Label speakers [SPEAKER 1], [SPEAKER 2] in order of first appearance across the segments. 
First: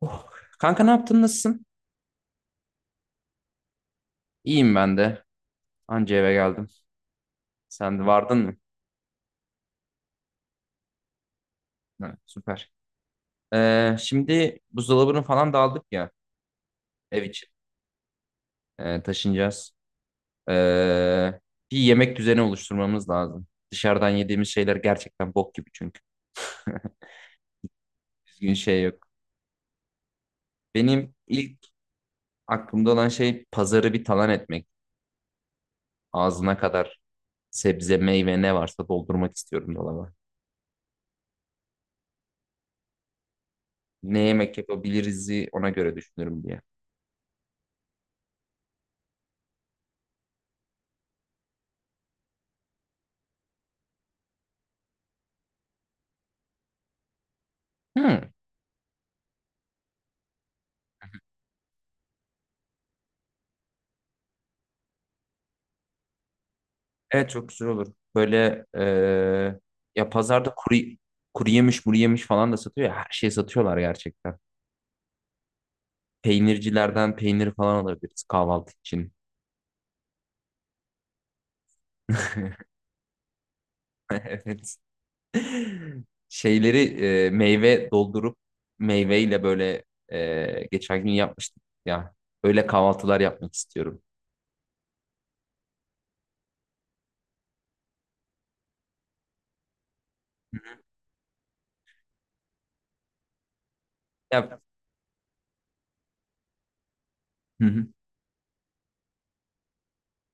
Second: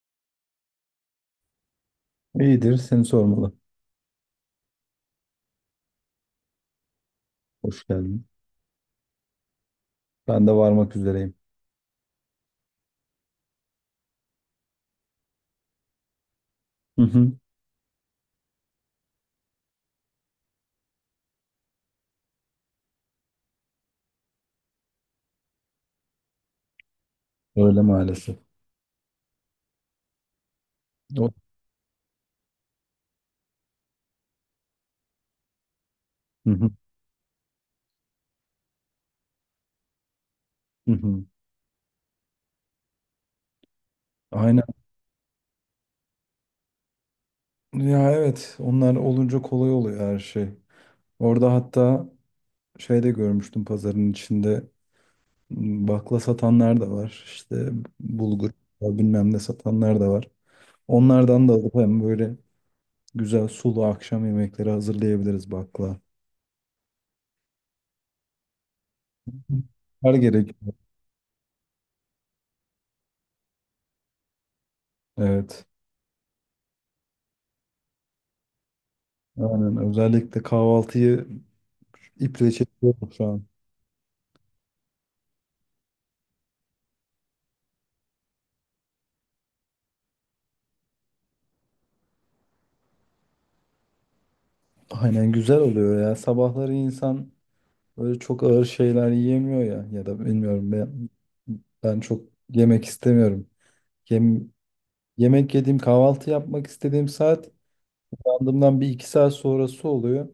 [SPEAKER 1] Oh. Kanka ne yaptın? Nasılsın?
[SPEAKER 2] İyidir, seni sormalı.
[SPEAKER 1] İyiyim ben de. Anca eve geldim.
[SPEAKER 2] Hoş
[SPEAKER 1] Sen de
[SPEAKER 2] geldin.
[SPEAKER 1] vardın mı?
[SPEAKER 2] Ben de varmak üzereyim.
[SPEAKER 1] Ha, süper. Şimdi buzdolabını falan da aldık ya
[SPEAKER 2] Hı
[SPEAKER 1] ev
[SPEAKER 2] hı.
[SPEAKER 1] için. Taşınacağız. Ee, bir yemek düzeni oluşturmamız lazım. Dışarıdan yediğimiz şeyler gerçekten bok gibi çünkü.
[SPEAKER 2] Öyle maalesef.
[SPEAKER 1] Düzgün şey yok. Benim
[SPEAKER 2] O-
[SPEAKER 1] ilk aklımda olan şey pazarı bir talan etmek.
[SPEAKER 2] Hı
[SPEAKER 1] Ağzına
[SPEAKER 2] hı.
[SPEAKER 1] kadar sebze, meyve ne varsa doldurmak istiyorum dolaba.
[SPEAKER 2] Hı hı.
[SPEAKER 1] Ne yemek
[SPEAKER 2] Aynen.
[SPEAKER 1] yapabiliriz ona göre düşünürüm diye.
[SPEAKER 2] Ya evet, onlar olunca kolay oluyor her şey. Orada hatta şey de görmüştüm pazarın içinde bakla satanlar da var. İşte
[SPEAKER 1] Hmm.
[SPEAKER 2] bulgur bilmem ne satanlar da var. Onlardan da alıp hem böyle güzel sulu akşam yemekleri hazırlayabiliriz bakla.
[SPEAKER 1] Evet çok güzel olur. Böyle ya
[SPEAKER 2] Her
[SPEAKER 1] pazarda
[SPEAKER 2] gerek.
[SPEAKER 1] kuru yemiş, muru yemiş falan da satıyor ya. Her şeyi satıyorlar gerçekten.
[SPEAKER 2] Evet.
[SPEAKER 1] Peynircilerden peynir falan alabiliriz kahvaltı için.
[SPEAKER 2] Aynen. Özellikle kahvaltıyı İple çekiyorum şu an.
[SPEAKER 1] Evet. Şeyleri meyve doldurup meyveyle böyle geçen gün yapmıştık ya. Öyle kahvaltılar yapmak istiyorum.
[SPEAKER 2] Aynen güzel oluyor ya. Sabahları insan böyle çok ağır şeyler yiyemiyor ya. Ya da bilmiyorum ben, ben çok yemek istemiyorum. Yem,
[SPEAKER 1] Ya,
[SPEAKER 2] yemek yediğim, kahvaltı yapmak istediğim saat
[SPEAKER 1] hı hı.
[SPEAKER 2] uyandığımdan bir iki saat sonrası oluyor.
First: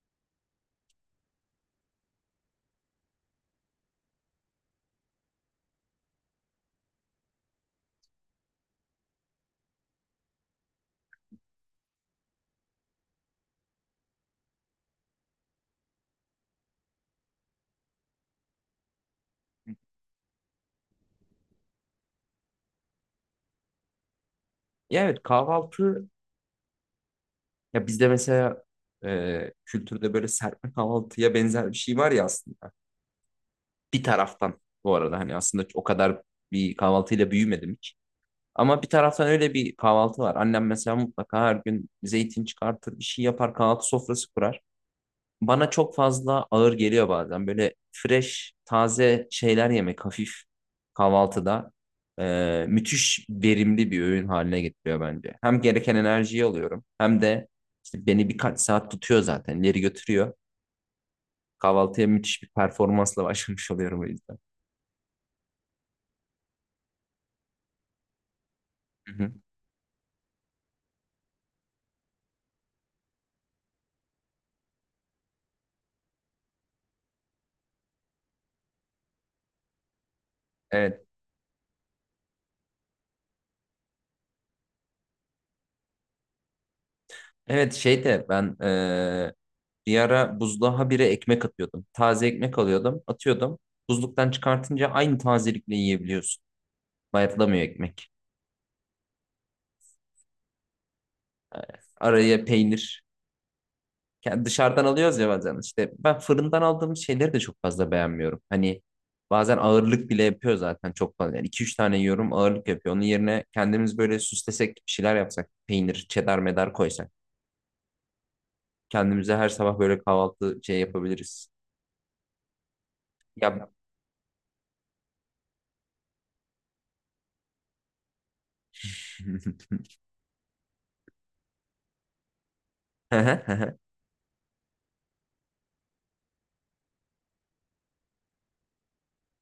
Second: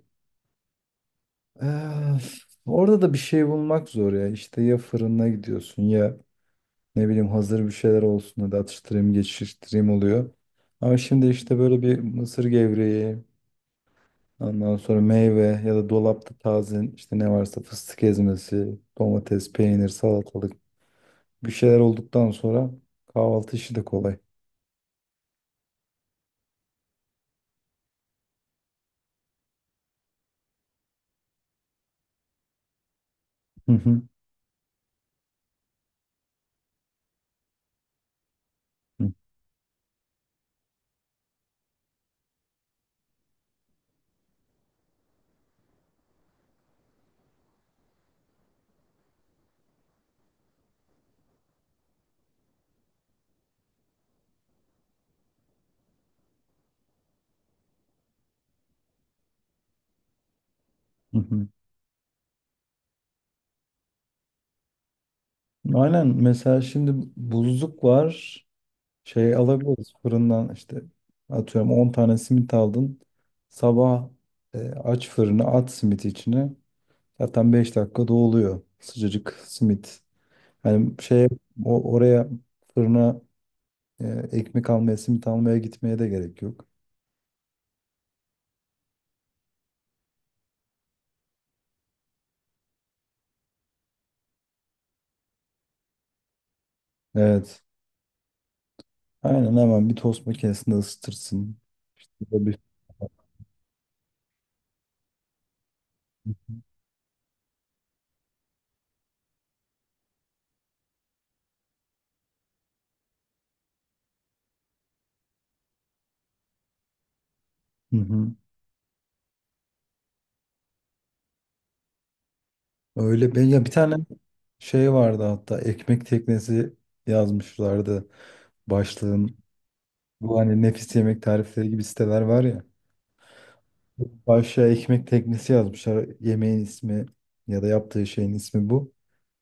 [SPEAKER 2] Öf, orada da bir şey bulmak zor ya. İşte ya fırına gidiyorsun ya ne bileyim hazır bir şeyler olsun, hadi atıştırayım, geçiştireyim oluyor. Ama şimdi işte böyle bir mısır gevreği, ondan sonra meyve, ya da dolapta taze işte ne varsa fıstık ezmesi, domates, peynir, salatalık, bir şeyler olduktan sonra kahvaltı işi de kolay.
[SPEAKER 1] Ya evet kahvaltı ya bizde mesela kültürde böyle serpme kahvaltıya benzer bir şey var ya aslında.
[SPEAKER 2] Hı
[SPEAKER 1] Bir
[SPEAKER 2] hı,
[SPEAKER 1] taraftan bu arada hani aslında o kadar bir kahvaltıyla büyümedim hiç. Ama bir
[SPEAKER 2] hı
[SPEAKER 1] taraftan öyle bir kahvaltı var. Annem mesela mutlaka her gün zeytin çıkartır, bir şey yapar, kahvaltı sofrası kurar. Bana çok fazla ağır geliyor bazen. Böyle fresh, taze şeyler yemek hafif kahvaltıda müthiş verimli bir öğün haline getiriyor bence. Hem gereken enerjiyi alıyorum hem de işte beni birkaç saat tutuyor zaten ileri götürüyor.
[SPEAKER 2] hı, hı.
[SPEAKER 1] Kahvaltıya müthiş bir performansla başlamış oluyorum o yüzden.
[SPEAKER 2] Aynen, mesela şimdi buzluk var.
[SPEAKER 1] Hı hı.
[SPEAKER 2] Şey alabiliriz fırından, işte atıyorum 10 tane simit aldın. Sabah aç fırını, at simit içine. Zaten 5 dakikada oluyor sıcacık simit. Hani
[SPEAKER 1] Evet.
[SPEAKER 2] şey oraya, fırına. Ekmek almaya, simit almaya gitmeye de gerek yok.
[SPEAKER 1] Evet şey de ben bir ara buzluğa bire ekmek atıyordum. Taze ekmek alıyordum, atıyordum. Buzluktan çıkartınca aynı tazelikle yiyebiliyorsun. Bayatlamıyor
[SPEAKER 2] Evet.
[SPEAKER 1] ekmek.
[SPEAKER 2] Aynen, hemen bir tost makinesinde ısıtırsın. Ya
[SPEAKER 1] Araya
[SPEAKER 2] da bir.
[SPEAKER 1] peynir. Yani dışarıdan alıyoruz ya bazen. İşte ben fırından aldığım şeyleri de çok fazla beğenmiyorum. Hani bazen ağırlık bile yapıyor zaten çok fazla. Yani 2-3 tane yiyorum ağırlık yapıyor. Onun yerine kendimiz böyle süslesek bir şeyler yapsak. Peynir, çedar medar koysak.
[SPEAKER 2] Hı hı.
[SPEAKER 1] Kendimize her sabah böyle kahvaltı şey yapabiliriz.
[SPEAKER 2] Öyle. Ben ya
[SPEAKER 1] Ya...
[SPEAKER 2] bir tane şey vardı, hatta ekmek teknesi yazmışlardı başlığın. Bu, hani nefis yemek tarifleri gibi siteler var ya.
[SPEAKER 1] Hı hı. Hı hı.
[SPEAKER 2] Başlığa ekmek teknesi yazmışlar. Yemeğin ismi, ya da yaptığı şeyin ismi bu.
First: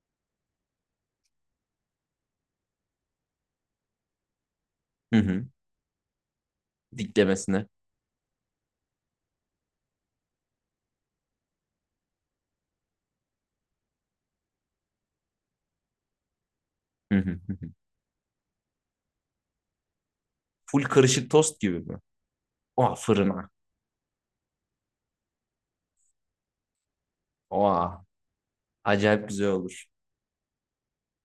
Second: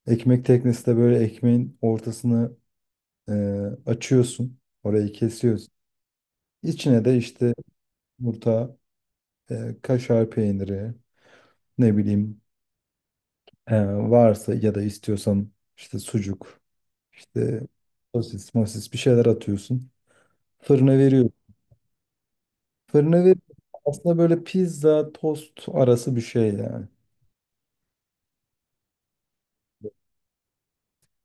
[SPEAKER 2] Ekmek teknesi de, böyle ekmeğin ortasını e, açıyorsun. Orayı
[SPEAKER 1] Hı hı.
[SPEAKER 2] kesiyorsun. İçine de işte
[SPEAKER 1] Diklemesine.
[SPEAKER 2] yumurta, kaşar peyniri, ne bileyim varsa, ya da istiyorsan işte sucuk,
[SPEAKER 1] Hı hı hı
[SPEAKER 2] işte
[SPEAKER 1] hı.
[SPEAKER 2] sosis, mosis bir şeyler atıyorsun.
[SPEAKER 1] Full
[SPEAKER 2] Fırına
[SPEAKER 1] karışık
[SPEAKER 2] veriyorsun.
[SPEAKER 1] tost gibi mi? Oha
[SPEAKER 2] Fırına ver,
[SPEAKER 1] fırına.
[SPEAKER 2] aslında böyle pizza, tost arası bir şey yani.
[SPEAKER 1] Oha acayip güzel olur.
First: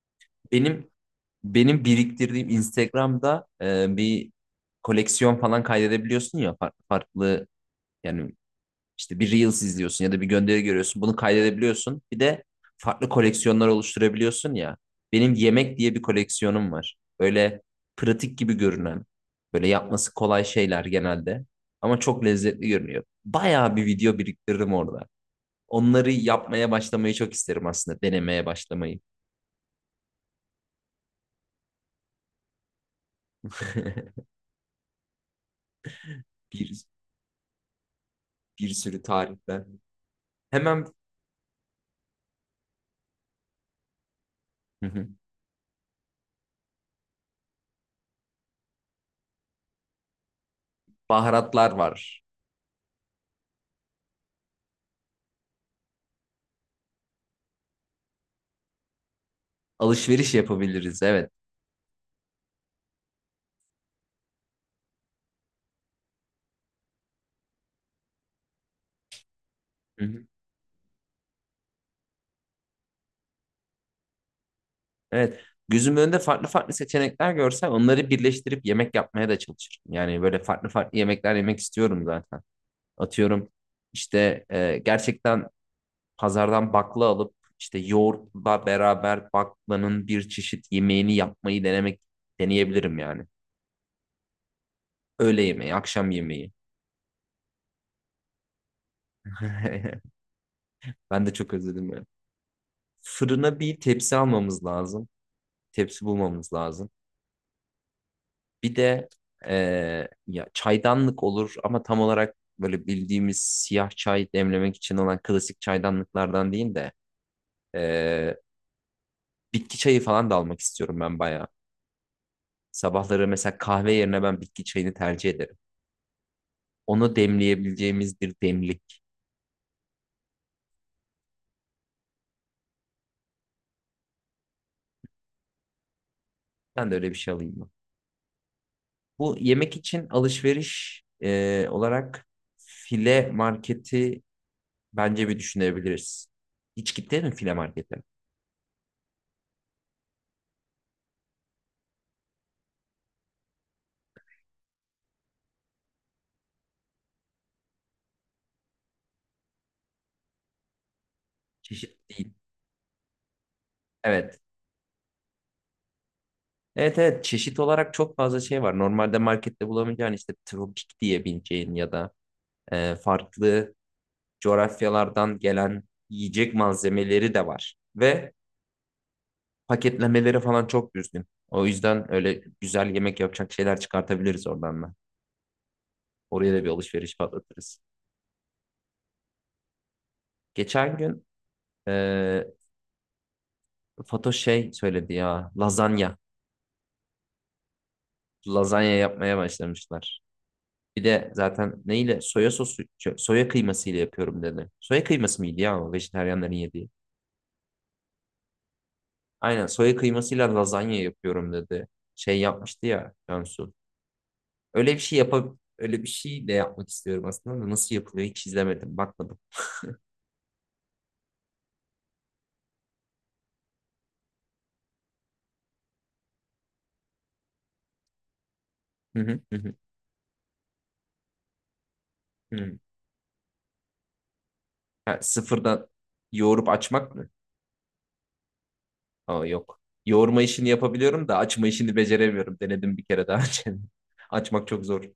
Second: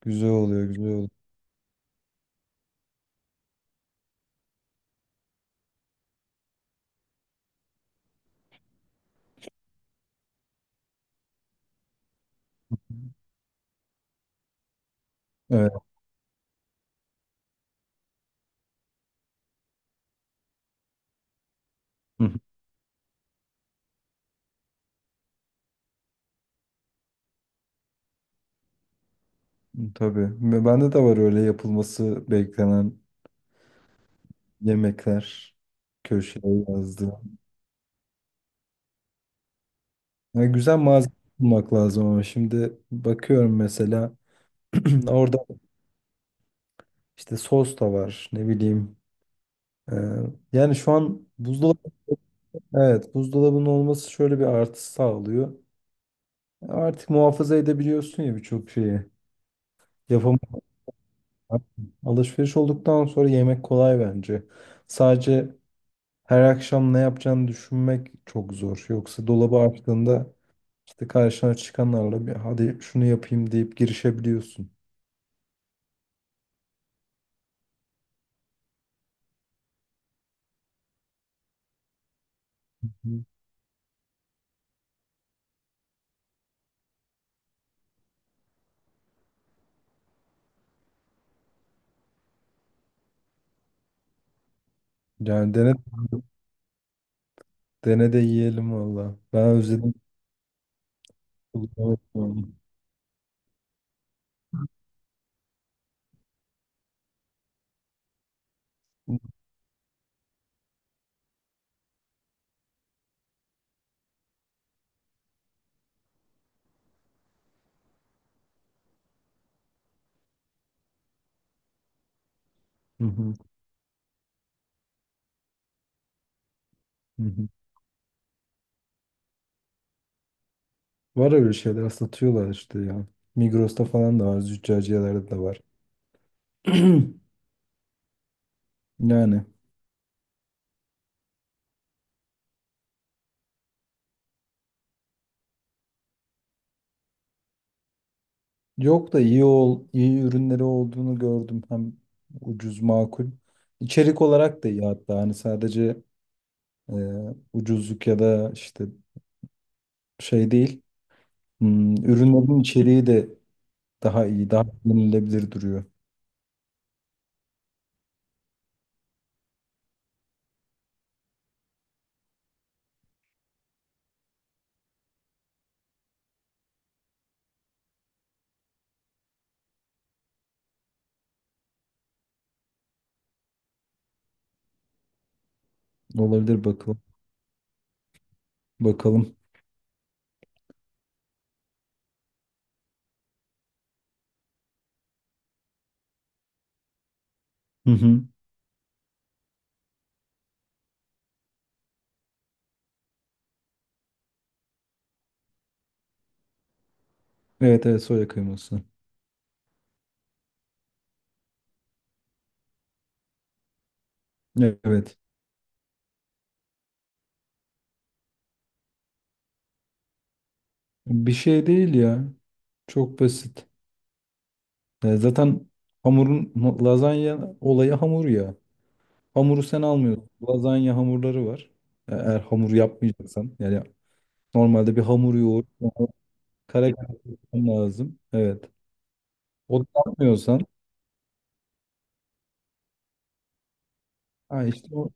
[SPEAKER 2] Güzel oluyor, güzel
[SPEAKER 1] Benim
[SPEAKER 2] oluyor.
[SPEAKER 1] benim biriktirdiğim Instagram'da bir koleksiyon falan kaydedebiliyorsun ya farklı yani. İşte bir Reels izliyorsun ya da bir gönderi görüyorsun. Bunu kaydedebiliyorsun. Bir de farklı koleksiyonlar oluşturabiliyorsun ya. Benim
[SPEAKER 2] Evet.
[SPEAKER 1] yemek diye bir koleksiyonum var. Böyle pratik gibi görünen, böyle yapması kolay şeyler genelde. Ama
[SPEAKER 2] Hı
[SPEAKER 1] çok
[SPEAKER 2] hı.
[SPEAKER 1] lezzetli görünüyor. Bayağı bir video biriktiririm orada. Onları yapmaya başlamayı çok isterim aslında. Denemeye başlamayı.
[SPEAKER 2] Tabii. Ve bende de var öyle yapılması beklenen yemekler, köşeye
[SPEAKER 1] Bir,
[SPEAKER 2] yazdı.
[SPEAKER 1] bir sürü tariften.
[SPEAKER 2] Yani güzel
[SPEAKER 1] Hemen.
[SPEAKER 2] malzeme bulmak lazım, ama şimdi bakıyorum, mesela
[SPEAKER 1] Hı hı.
[SPEAKER 2] orada işte sos da var, ne bileyim. Ee, yani şu an
[SPEAKER 1] Baharatlar
[SPEAKER 2] buzdolabı,
[SPEAKER 1] var.
[SPEAKER 2] evet, buzdolabının olması şöyle bir artı sağlıyor. Artık muhafaza edebiliyorsun ya birçok şeyi.
[SPEAKER 1] Alışveriş
[SPEAKER 2] Yapam
[SPEAKER 1] yapabiliriz, evet.
[SPEAKER 2] Alışveriş olduktan sonra yemek kolay bence. Sadece her akşam ne yapacağını düşünmek çok zor. Yoksa dolabı
[SPEAKER 1] Hı.
[SPEAKER 2] açtığında işte karşına çıkanlarla, bir hadi şunu yapayım deyip girişebiliyorsun.
[SPEAKER 1] Evet. Gözümün önünde farklı farklı seçenekler görsem onları birleştirip yemek yapmaya da çalışırım. Yani böyle farklı farklı yemekler yemek istiyorum zaten.
[SPEAKER 2] Hı.
[SPEAKER 1] Atıyorum işte gerçekten pazardan bakla alıp işte yoğurtla beraber baklanın bir çeşit yemeğini yapmayı denemek deneyebilirim yani. Öğle
[SPEAKER 2] Yani dene
[SPEAKER 1] yemeği, akşam yemeği.
[SPEAKER 2] dene de yiyelim valla. Ben özledim.
[SPEAKER 1] Ben de çok
[SPEAKER 2] Hı
[SPEAKER 1] özledim ya.
[SPEAKER 2] hı.
[SPEAKER 1] Fırına bir tepsi almamız lazım. Tepsi bulmamız lazım. Bir de ya çaydanlık olur ama tam olarak böyle bildiğimiz siyah çay demlemek için olan klasik çaydanlıklardan değil de eee, bitki çayı falan da almak istiyorum ben bayağı. Sabahları
[SPEAKER 2] Hı
[SPEAKER 1] mesela kahve yerine ben bitki çayını tercih ederim. Onu
[SPEAKER 2] hı.
[SPEAKER 1] demleyebileceğimiz bir demlik.
[SPEAKER 2] Var öyle şeyler satıyorlar işte ya. Migros'ta falan da var, züccaciyelerde de var.
[SPEAKER 1] Ben de öyle bir şey alayım mı? Bu
[SPEAKER 2] Yani
[SPEAKER 1] yemek için alışveriş olarak file marketi bence bir düşünebiliriz. Hiç gittin mi file markete?
[SPEAKER 2] yok, da iyi ürünleri olduğunu gördüm. Hem ucuz, makul. İçerik olarak da iyi hatta. Hani sadece e, ucuzluk, ya da işte şey değil. Hmm,
[SPEAKER 1] Çeşit değil.
[SPEAKER 2] ürünlerin içeriği de daha
[SPEAKER 1] Evet.
[SPEAKER 2] iyi, daha yenilebilir duruyor.
[SPEAKER 1] Evet evet çeşit olarak çok fazla şey var. Normalde markette bulamayacağın işte tropik diyebileceğin ya da farklı coğrafyalardan gelen yiyecek malzemeleri de var. Ve paketlemeleri falan çok düzgün. O yüzden öyle güzel yemek yapacak şeyler çıkartabiliriz oradan da. Oraya da
[SPEAKER 2] Olabilir,
[SPEAKER 1] bir
[SPEAKER 2] bakalım.
[SPEAKER 1] alışveriş patlatırız.
[SPEAKER 2] Bakalım.
[SPEAKER 1] Geçen gün e, Fatoş şey söyledi ya lazanya.
[SPEAKER 2] Hı hı.
[SPEAKER 1] Lazanya yapmaya başlamışlar. Bir de zaten neyle? Soya sosu, soya kıymasıyla yapıyorum dedi. Soya kıyması mıydı ya o vejetaryenlerin yediği?
[SPEAKER 2] Evet, evet soya kıyması.
[SPEAKER 1] Aynen soya kıymasıyla lazanya yapıyorum dedi. Şey yapmıştı ya Cansu. Öyle bir
[SPEAKER 2] Evet.
[SPEAKER 1] şey yapab öyle bir şey de yapmak istiyorum aslında da nasıl yapılıyor hiç izlemedim, bakmadım.
[SPEAKER 2] Bir şey değil ya. Çok basit. Zaten hamurun, lazanya olayı hamur ya.
[SPEAKER 1] Hı hı hı
[SPEAKER 2] Hamuru
[SPEAKER 1] hı.
[SPEAKER 2] sen almıyorsun. Lazanya hamurları var. Eğer hamur
[SPEAKER 1] Hı.
[SPEAKER 2] yapmayacaksan, yani normalde bir
[SPEAKER 1] Ha,
[SPEAKER 2] hamur yoğur,
[SPEAKER 1] sıfırdan yoğurup
[SPEAKER 2] kare kare
[SPEAKER 1] açmak mı?
[SPEAKER 2] yapman lazım. Evet.
[SPEAKER 1] Aa, yok.
[SPEAKER 2] O da
[SPEAKER 1] Yoğurma
[SPEAKER 2] yapmıyorsan,
[SPEAKER 1] işini yapabiliyorum da açma işini beceremiyorum. Denedim bir kere daha önce.
[SPEAKER 2] ha
[SPEAKER 1] Açmak çok
[SPEAKER 2] işte
[SPEAKER 1] zor.
[SPEAKER 2] o-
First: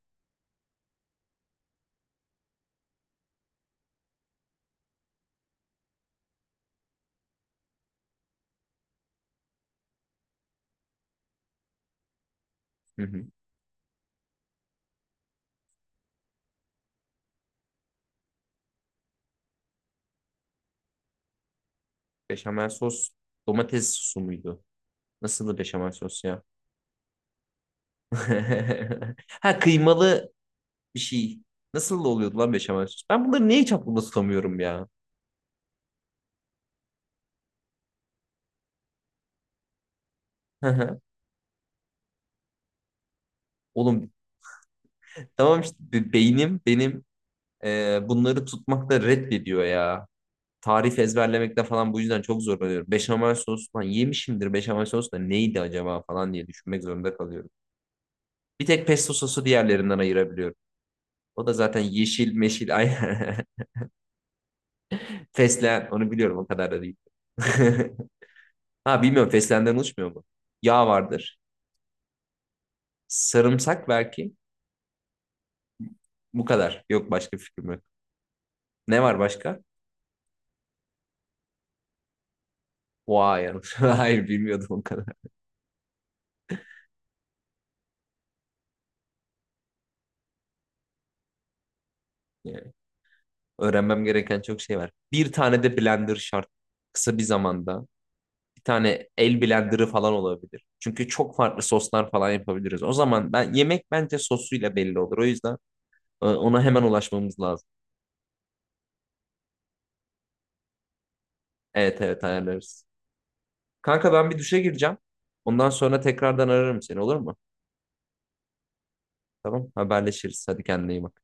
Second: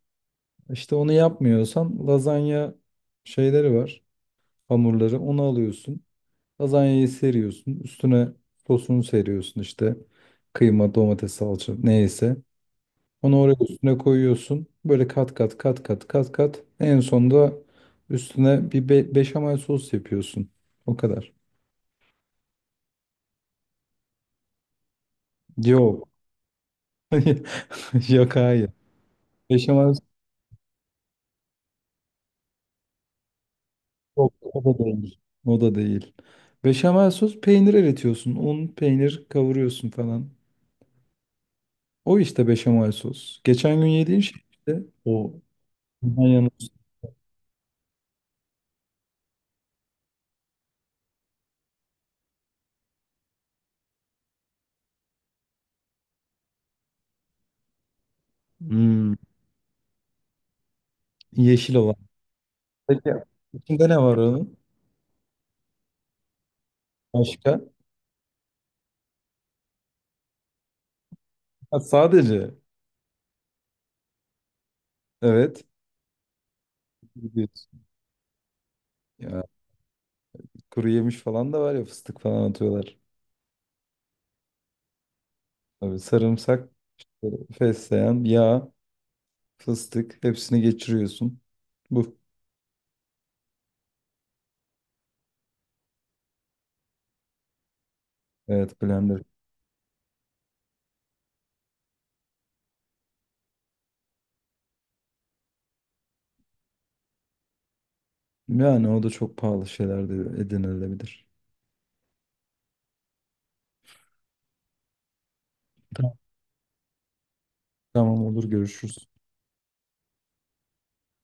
[SPEAKER 2] işte onu yapmıyorsan lazanya şeyleri var. Hamurları, onu alıyorsun. Lazanyayı seriyorsun. Üstüne sosunu seriyorsun işte. Kıyma, domates, salça neyse.
[SPEAKER 1] Hı hı.
[SPEAKER 2] Onu oraya üstüne koyuyorsun. Böyle kat kat kat kat kat kat. En sonunda üstüne bir beşamel sos yapıyorsun. O kadar.
[SPEAKER 1] Beşamel sos, domates sosu muydu? Nasıldı beşamel
[SPEAKER 2] Yok.
[SPEAKER 1] sos ya?
[SPEAKER 2] Yok, hayır.
[SPEAKER 1] Ha
[SPEAKER 2] Beşamel sos
[SPEAKER 1] kıymalı bir şey. Nasıl oluyordu lan beşamel sos? Ben bunları niye hiç aklımda
[SPEAKER 2] yok.
[SPEAKER 1] tutamıyorum
[SPEAKER 2] O da
[SPEAKER 1] ya?
[SPEAKER 2] değil. O da değil. Beşamel sos, peynir eritiyorsun. Un, peynir kavuruyorsun falan. O işte beşamel sos. Geçen gün
[SPEAKER 1] Oğlum
[SPEAKER 2] yediğin şey işte o.
[SPEAKER 1] tamam işte
[SPEAKER 2] Bundan yana-
[SPEAKER 1] beynim benim bunları tutmakta reddediyor ya. Tarif ezberlemekte falan bu yüzden çok zorlanıyorum. Beşamel sos falan yemişimdir beşamel sos da neydi acaba falan diye düşünmek zorunda kalıyorum. Bir tek pesto
[SPEAKER 2] Hmm,
[SPEAKER 1] sosu diğerlerinden ayırabiliyorum. O da
[SPEAKER 2] yeşil
[SPEAKER 1] zaten
[SPEAKER 2] olan.
[SPEAKER 1] yeşil meşil ay
[SPEAKER 2] Peki içinde ne var onun?
[SPEAKER 1] fesleğen onu biliyorum o kadar da değil.
[SPEAKER 2] Başka?
[SPEAKER 1] Ha bilmiyorum fesleğenden oluşmuyor mu? Yağ vardır.
[SPEAKER 2] Ha, sadece.
[SPEAKER 1] Sarımsak belki.
[SPEAKER 2] Evet.
[SPEAKER 1] Bu kadar. Yok başka fikrim yok.
[SPEAKER 2] Gidiyorsun.
[SPEAKER 1] Ne var başka?
[SPEAKER 2] Kuru yemiş falan da var ya, fıstık falan atıyorlar.
[SPEAKER 1] Vay yanlış. Hayır bilmiyordum o kadar.
[SPEAKER 2] Tabii sarımsak, fesleğen, yağ, fıstık, hepsini geçiriyorsun. Bu.
[SPEAKER 1] Yani öğrenmem gereken çok şey var. Bir tane de blender şart. Kısa bir zamanda. Bir
[SPEAKER 2] Evet,
[SPEAKER 1] tane
[SPEAKER 2] blender.
[SPEAKER 1] el blenderı falan olabilir. Çünkü çok farklı soslar falan yapabiliriz. O zaman ben yemek bence sosuyla belli olur. O yüzden ona hemen ulaşmamız lazım.
[SPEAKER 2] Yani o da çok pahalı, şeyler de edinilebilir.
[SPEAKER 1] Evet evet ayarlarız. Kanka ben bir duşa gireceğim. Ondan sonra
[SPEAKER 2] Tamam,
[SPEAKER 1] tekrardan ararım seni olur mu?
[SPEAKER 2] tamam, olur, görüşürüz.
[SPEAKER 1] Tamam haberleşiriz. Hadi kendine iyi bak.